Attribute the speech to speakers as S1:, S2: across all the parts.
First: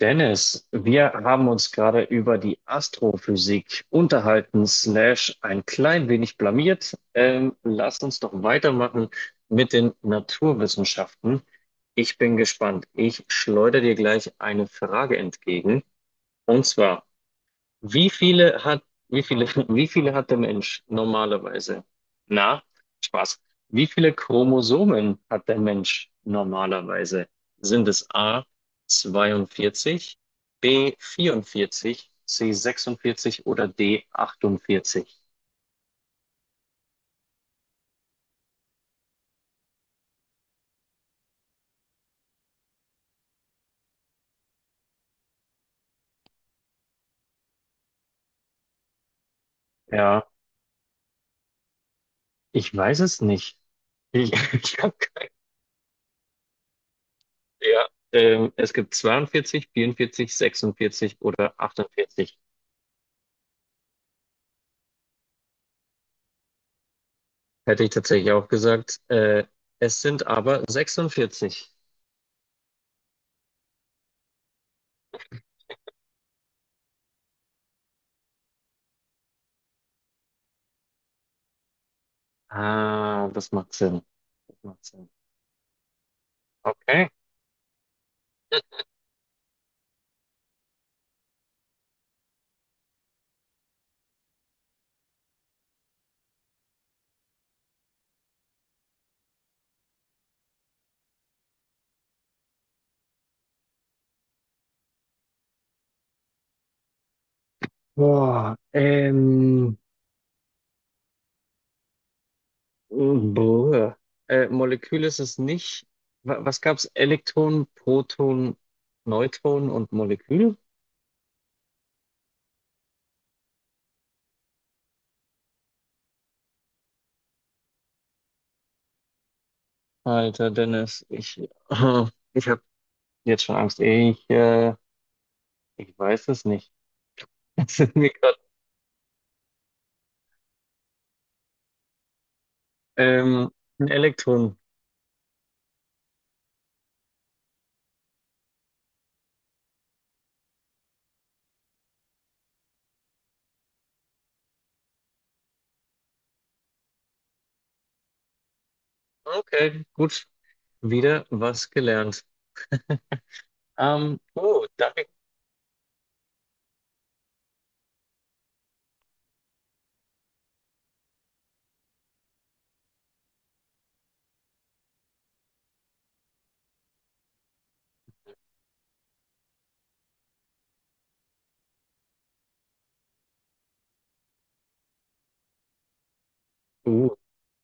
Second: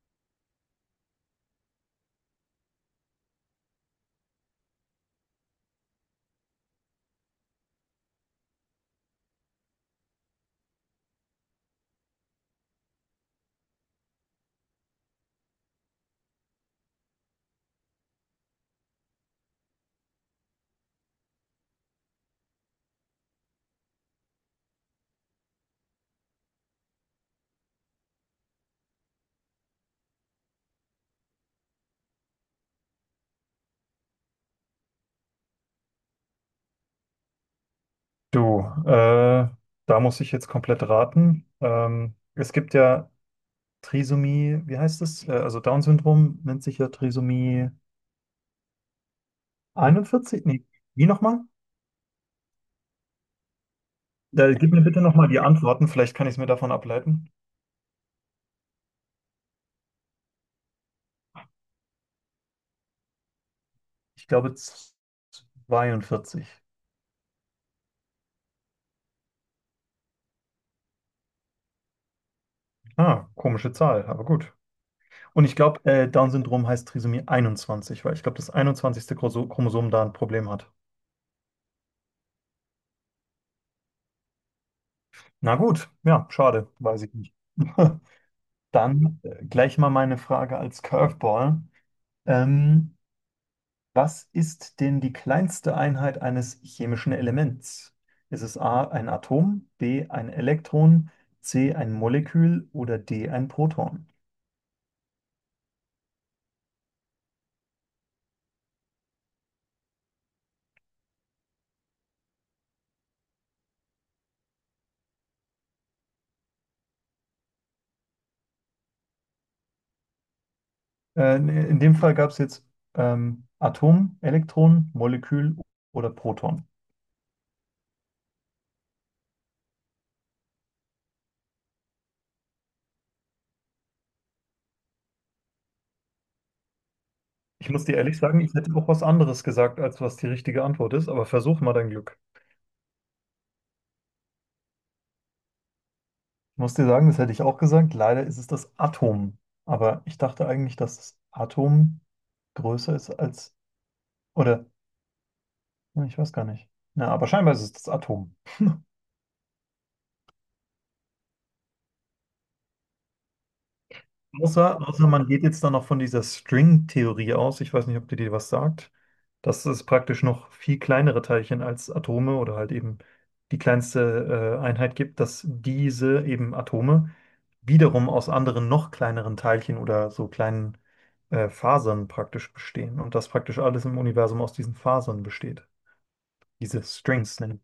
S1: Dennis, wir haben uns gerade über die Astrophysik unterhalten, slash ein klein wenig blamiert. Lass uns doch weitermachen mit den Naturwissenschaften. Ich bin gespannt. Ich schleudere dir gleich eine Frage entgegen. Und zwar, wie viele hat, wie viele, wie viele hat der Mensch normalerweise? Na, Spaß. Wie viele Chromosomen hat der Mensch normalerweise? Sind es A 42, B 44, C 46 oder D 48?
S2: Du, äh, da muss ich jetzt komplett raten. Es gibt ja Trisomie, wie heißt es? Also Down-Syndrom nennt sich ja Trisomie
S1: Ja,
S2: 41. Nee, wie nochmal?
S1: ich weiß es nicht.
S2: Da, gib
S1: Ich
S2: mir
S1: hab,
S2: bitte nochmal
S1: keine-
S2: die Antworten, vielleicht kann ich es mir davon ableiten.
S1: ja, es gibt 42, 44, 46 oder 48.
S2: Ich glaube z- 42.
S1: Hätte ich tatsächlich auch gesagt. Es sind aber 46.
S2: Ah, komische Zahl, aber gut. Und ich glaube, Down-Syndrom heißt Trisomie 21, weil ich glaube, das 21. Chromosom da ein Problem hat.
S1: Ah, das macht Sinn. Das macht Sinn.
S2: Na gut, ja, schade, weiß
S1: Okay.
S2: ich nicht. Dann gleich mal meine Frage als Curveball. Ähm, Was ist denn die kleinste Einheit eines chemischen Elements? Ist es A ein Atom, B ein Elektron, C ein Molekül oder D ein Proton?
S1: Boah, boah. Molekül ist es nicht. Was gab's? Elektron, Proton, Neutron und Molekül?
S2: In dem Fall gab es jetzt Atom, Elektron, Molekül oder Proton.
S1: Alter, Dennis, ich habe jetzt schon Angst. Ich weiß es nicht.
S2: Ich
S1: Es
S2: muss
S1: ist
S2: dir
S1: mir
S2: ehrlich
S1: grad,
S2: sagen, ich hätte auch was anderes gesagt, als was die richtige Antwort ist, aber versuch mal dein Glück.
S1: ähm, ein Elektron.
S2: Ich muss dir sagen, das hätte ich auch gesagt. Leider ist es das Atom. Aber ich dachte eigentlich, dass das Atom größer ist als, oder, ne, ich weiß gar nicht. Na, aber scheinbar ist es das Atom.
S1: Okay, gut. Wieder was gelernt. Oh,
S2: Außer
S1: danke.
S2: man geht jetzt dann noch von dieser String-Theorie aus. Ich weiß nicht, ob die dir was sagt. Das ist praktisch noch viel kleinere Teilchen als Atome oder halt eben die kleinste Einheit gibt, dass diese eben Atome wiederum aus anderen noch kleineren Teilchen oder so kleinen Fasern praktisch bestehen und dass praktisch alles im Universum aus diesen Fasern besteht. Diese
S1: Uh,
S2: Strings nennen.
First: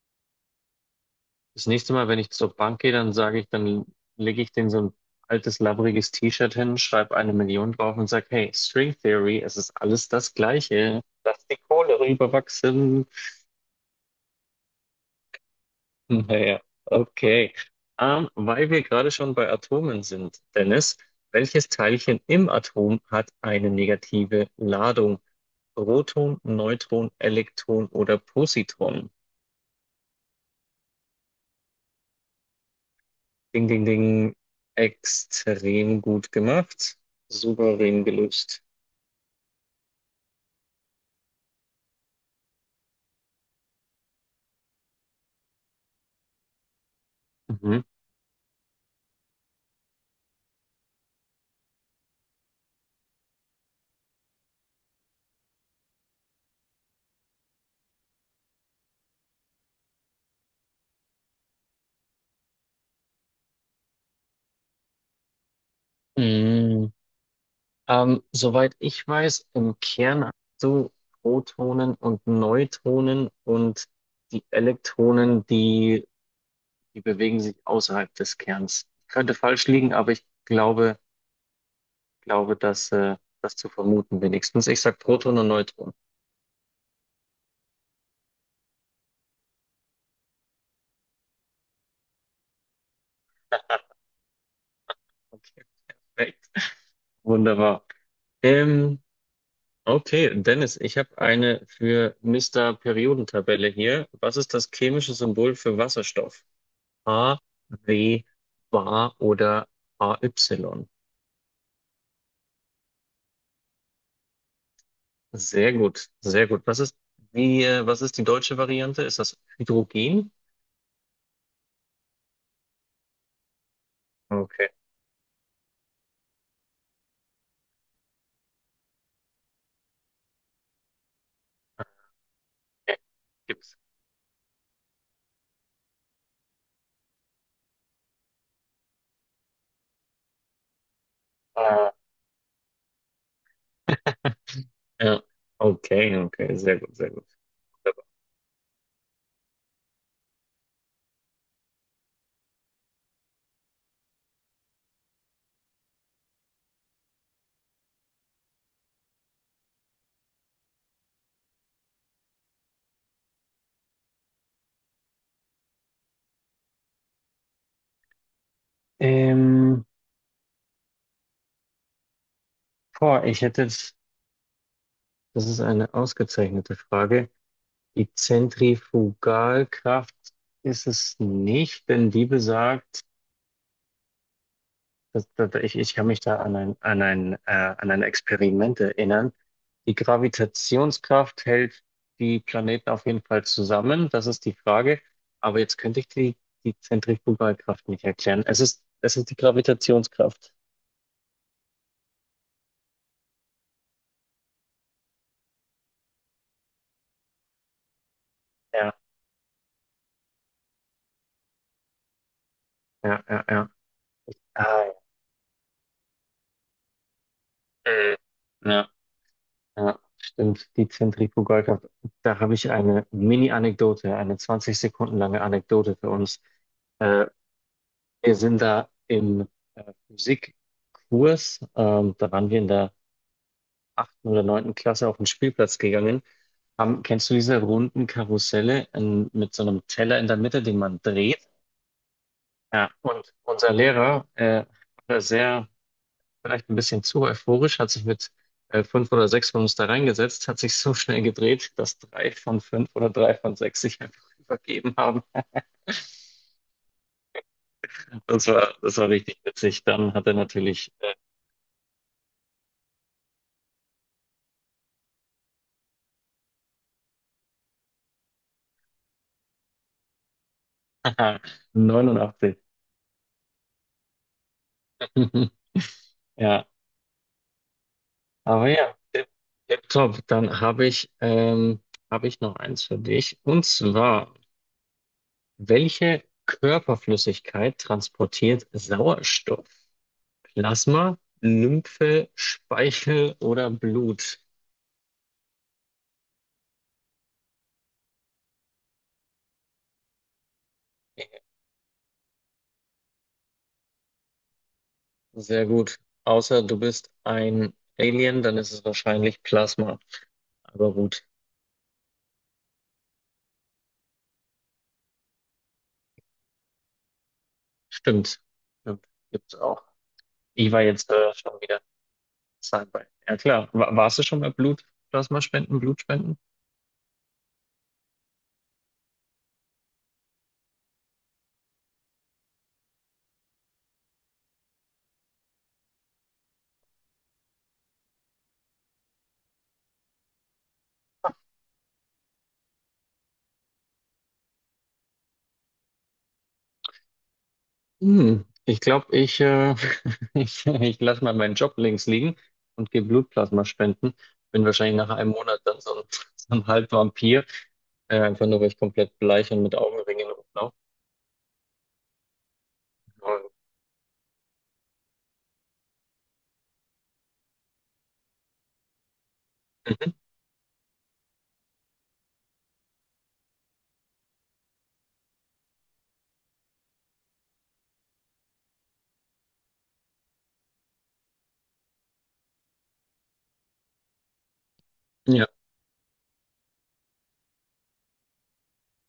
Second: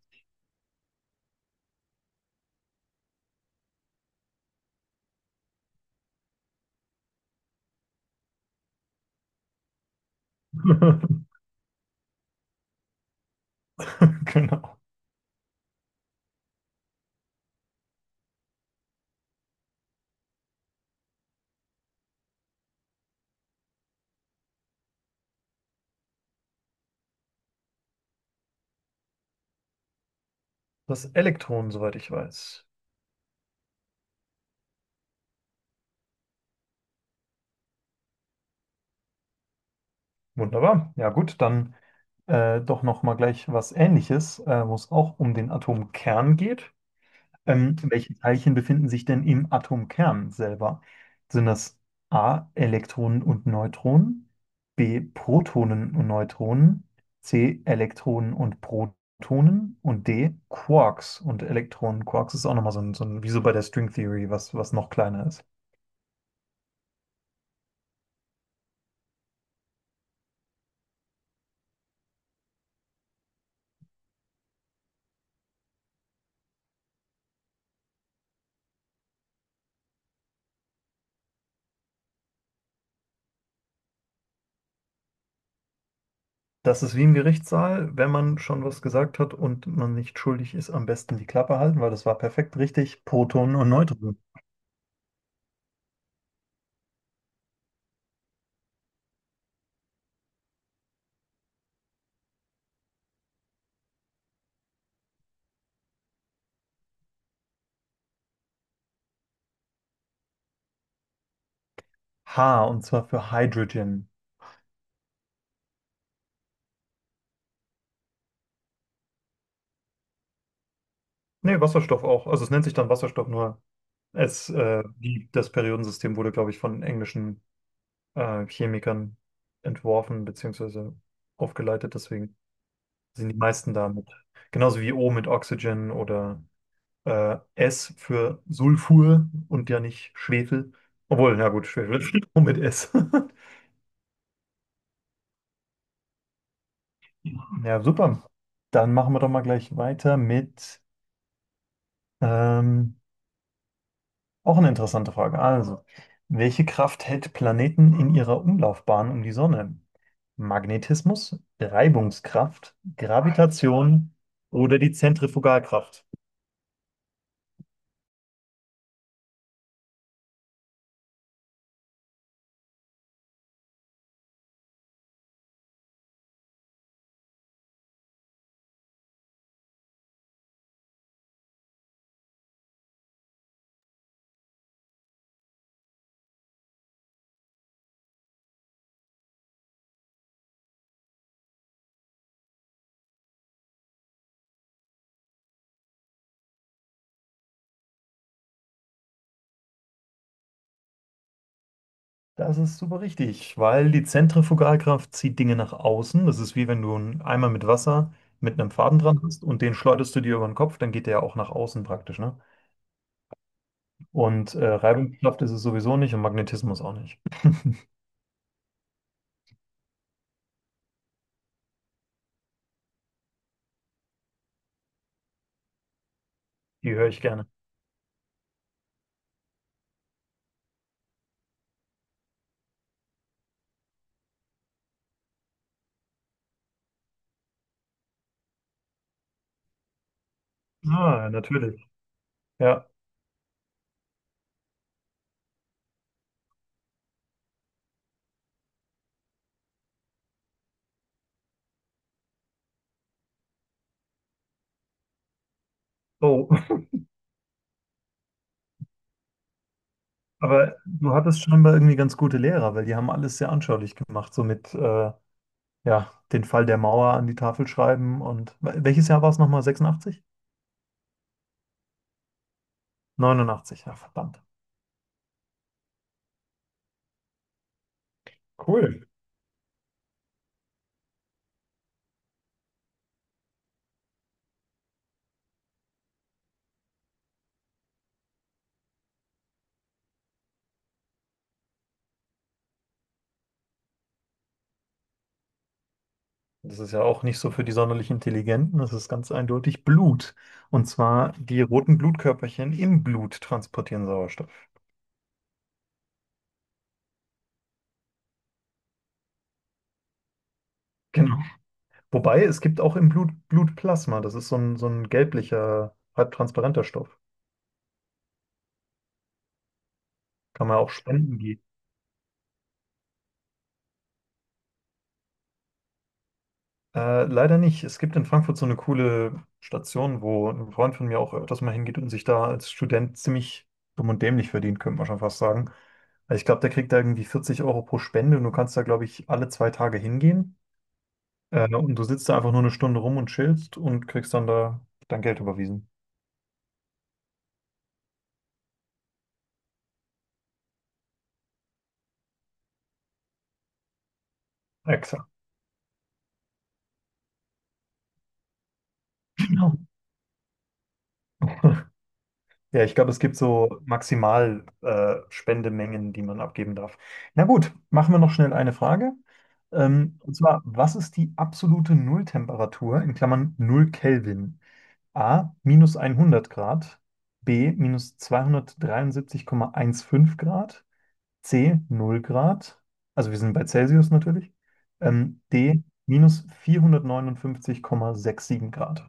S1: das nächste Mal, wenn ich zur Bank gehe, dann lege ich denen so ein altes, labbriges T-Shirt hin, schreibe eine Million drauf und sage, hey, String Theory, es ist alles das Gleiche. Lass die Kohle rüberwachsen.
S2: Genau.
S1: Naja, okay. Weil wir gerade schon bei Atomen sind, Dennis, welches Teilchen im Atom hat eine negative Ladung? Proton, Neutron, Elektron oder Positron?
S2: Das Elektron, soweit ich weiß.
S1: Ding, ding, ding. Extrem gut gemacht. Souverän gelöst.
S2: Wunderbar. Ja gut, dann doch noch mal gleich was Ähnliches, wo es auch um den Atomkern geht.
S1: Mhm.
S2: Welche Teilchen befinden sich denn im Atomkern selber? Sind das A, Elektronen und Neutronen, B, Protonen und Neutronen, C, Elektronen und Protonen und D, Quarks und Elektronen. Quarks ist auch nochmal so ein, wie so bei der String Theory, was noch kleiner ist.
S1: Mm. Soweit ich weiß, im Kern hast du Protonen und Neutronen und die Elektronen, die bewegen sich außerhalb des Kerns. Ich könnte falsch liegen, aber ich glaube, dass das zu vermuten wenigstens. Ich sag Proton und Neutron.
S2: Das ist wie im Gerichtssaal, wenn man schon was gesagt hat und man nicht schuldig ist, am besten die Klappe halten, weil das war perfekt richtig. Protonen und Neutronen.
S1: Okay, perfekt. Wunderbar. Ähm, Okay, Dennis, ich habe eine für Mister Periodentabelle hier. Was ist das chemische Symbol für Wasserstoff? A, W, Bar oder AY?
S2: H, und zwar für Hydrogen.
S1: Sehr gut, sehr gut. Was ist die deutsche Variante? Ist das Hydrogen?
S2: Nee, Wasserstoff auch. Also es nennt sich dann Wasserstoff, nur
S1: Okay.
S2: das Periodensystem wurde, glaube ich, von englischen Chemikern entworfen beziehungsweise aufgeleitet. Deswegen
S1: Ja,
S2: sind die meisten
S1: Gibt's.
S2: damit. Genauso wie O mit Oxygen oder S für Sulfur und ja nicht Schwefel. Obwohl, na gut,
S1: Ah,
S2: Schwefel steht auch mit S.
S1: ja. Okay, okay, sehr gut, sehr gut.
S2: Ja,
S1: Wunderbar.
S2: super. Dann machen wir doch mal gleich weiter mit ähm, auch eine interessante Frage. Also, welche Kraft hält Planeten in ihrer Umlaufbahn um die Sonne? Magnetismus, Reibungskraft, Gravitation oder die Zentrifugalkraft?
S1: Ähm, ich hätte jetzt, das ist eine ausgezeichnete Frage. Die Zentrifugalkraft ist es nicht, denn die besagt, ich kann mich da an an ein Experiment erinnern. Die Gravitationskraft hält die Planeten auf jeden Fall zusammen, das ist die Frage. Aber jetzt könnte ich die Zentrifugalkraft nicht erklären. Es ist die Gravitationskraft.
S2: Das ist super richtig, weil die Zentrifugalkraft zieht Dinge nach außen. Das ist wie wenn du einen Eimer mit Wasser mit einem
S1: Ja,
S2: Faden dran Mhm. hast und den schleuderst du dir über den Kopf, dann geht der ja auch nach außen praktisch, ne?
S1: ja, ja, ja.
S2: Und
S1: Ah,
S2: Reibungskraft ist es sowieso nicht und Magnetismus auch nicht.
S1: äh, ja. Ja, stimmt. Die Zentrifugalkraft. Da habe ich eine Mini-Anekdote, eine 20 Sekunden lange Anekdote für uns.
S2: Die höre ich
S1: Äh,
S2: gerne.
S1: wir sind da im Physikkurs, da waren wir in der achten oder neunten Klasse auf den Spielplatz gegangen. Haben, kennst du diese runden Karusselle in, mit so einem Teller in der Mitte, den man
S2: Ah,
S1: dreht?
S2: natürlich. Ja.
S1: Ja, und unser Lehrer hat da sehr vielleicht ein bisschen zu euphorisch, hat sich mit fünf oder sechs von uns da reingesetzt, hat sich so schnell gedreht, dass drei von fünf oder drei von sechs sich einfach übergeben haben.
S2: Oh,
S1: Das war richtig witzig. Dann hat er
S2: aber
S1: natürlich
S2: du hattest scheinbar irgendwie ganz gute Lehrer, weil die haben alles sehr anschaulich gemacht, so mit ja, den Fall der Mauer an die Tafel schreiben und welches Jahr war es nochmal? 86?
S1: äh, 89.
S2: 89, ja, verdammt.
S1: Ja, aber ja,
S2: Cool.
S1: tip top. Dann habe ich noch eins für dich. Und zwar, welche Körperflüssigkeit transportiert Sauerstoff? Plasma, Lymphe, Speichel oder Blut?
S2: Das ist ja auch nicht so für die sonderlich Intelligenten. Das ist ganz eindeutig Blut. Und zwar die roten Blutkörperchen im Blut transportieren Sauerstoff.
S1: Sehr gut. Außer du bist ein Alien, dann ist es wahrscheinlich Plasma. Aber gut,
S2: Genau. Wobei es gibt auch im Blut Blutplasma. Das ist so ein gelblicher, halb transparenter Stoff.
S1: stimmt. Stimmt. Gibt's auch.
S2: Kann
S1: Ich
S2: man
S1: war
S2: auch
S1: jetzt
S2: spenden
S1: schon
S2: gehen.
S1: wieder Sci-Fi. Ja klar. Warst du schon mal Blutplasma spenden, Blutspenden?
S2: Leider nicht. Es gibt in Frankfurt so eine coole Station, wo ein Freund von mir auch öfters mal hingeht und sich da als Student ziemlich dumm und dämlich verdient, könnte man schon fast sagen. Also ich glaube, der kriegt da irgendwie 40 Euro pro Spende und du kannst da, glaube ich, alle 2 Tage hingehen. Und du sitzt da einfach nur eine Stunde rum und chillst und kriegst dann da dein Geld überwiesen.
S1: Hm. Ich glaube, ich lasse mal meinen Job links liegen und gehe Blutplasma spenden. Bin wahrscheinlich nach
S2: Exakt.
S1: einem Monat dann so ein, so ein Halbvampir. Einfach nur, weil ich komplett bleich und mit
S2: Genau.
S1: Augenringen rumlaufe.
S2: Ja, ich glaube, es gibt so maximal Spendemengen, die man abgeben darf. Na gut, machen wir noch schnell eine Frage. Und zwar, was ist die absolute Nulltemperatur in Klammern null Kelvin? A, minus 100 Grad, B, minus 273,15 Grad, C null Grad, also wir sind bei Celsius natürlich,
S1: Ja.
S2: D minus 459,67 Grad.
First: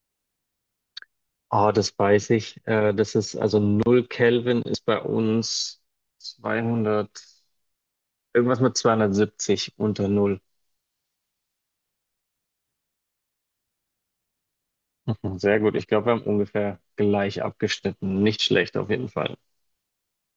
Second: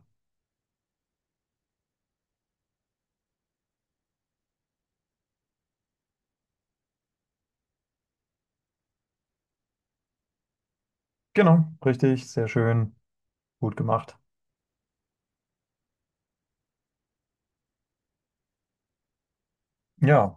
S1: Ah, das weiß ich. Das ist also null Kelvin ist bei uns 200, irgendwas mit 270 unter null.
S2: Genau, richtig, sehr schön, gut gemacht.
S1: Mhm. Sehr gut. Ich glaube, wir haben ungefähr gleich abgeschnitten. Nicht schlecht auf jeden Fall.
S2: Ja.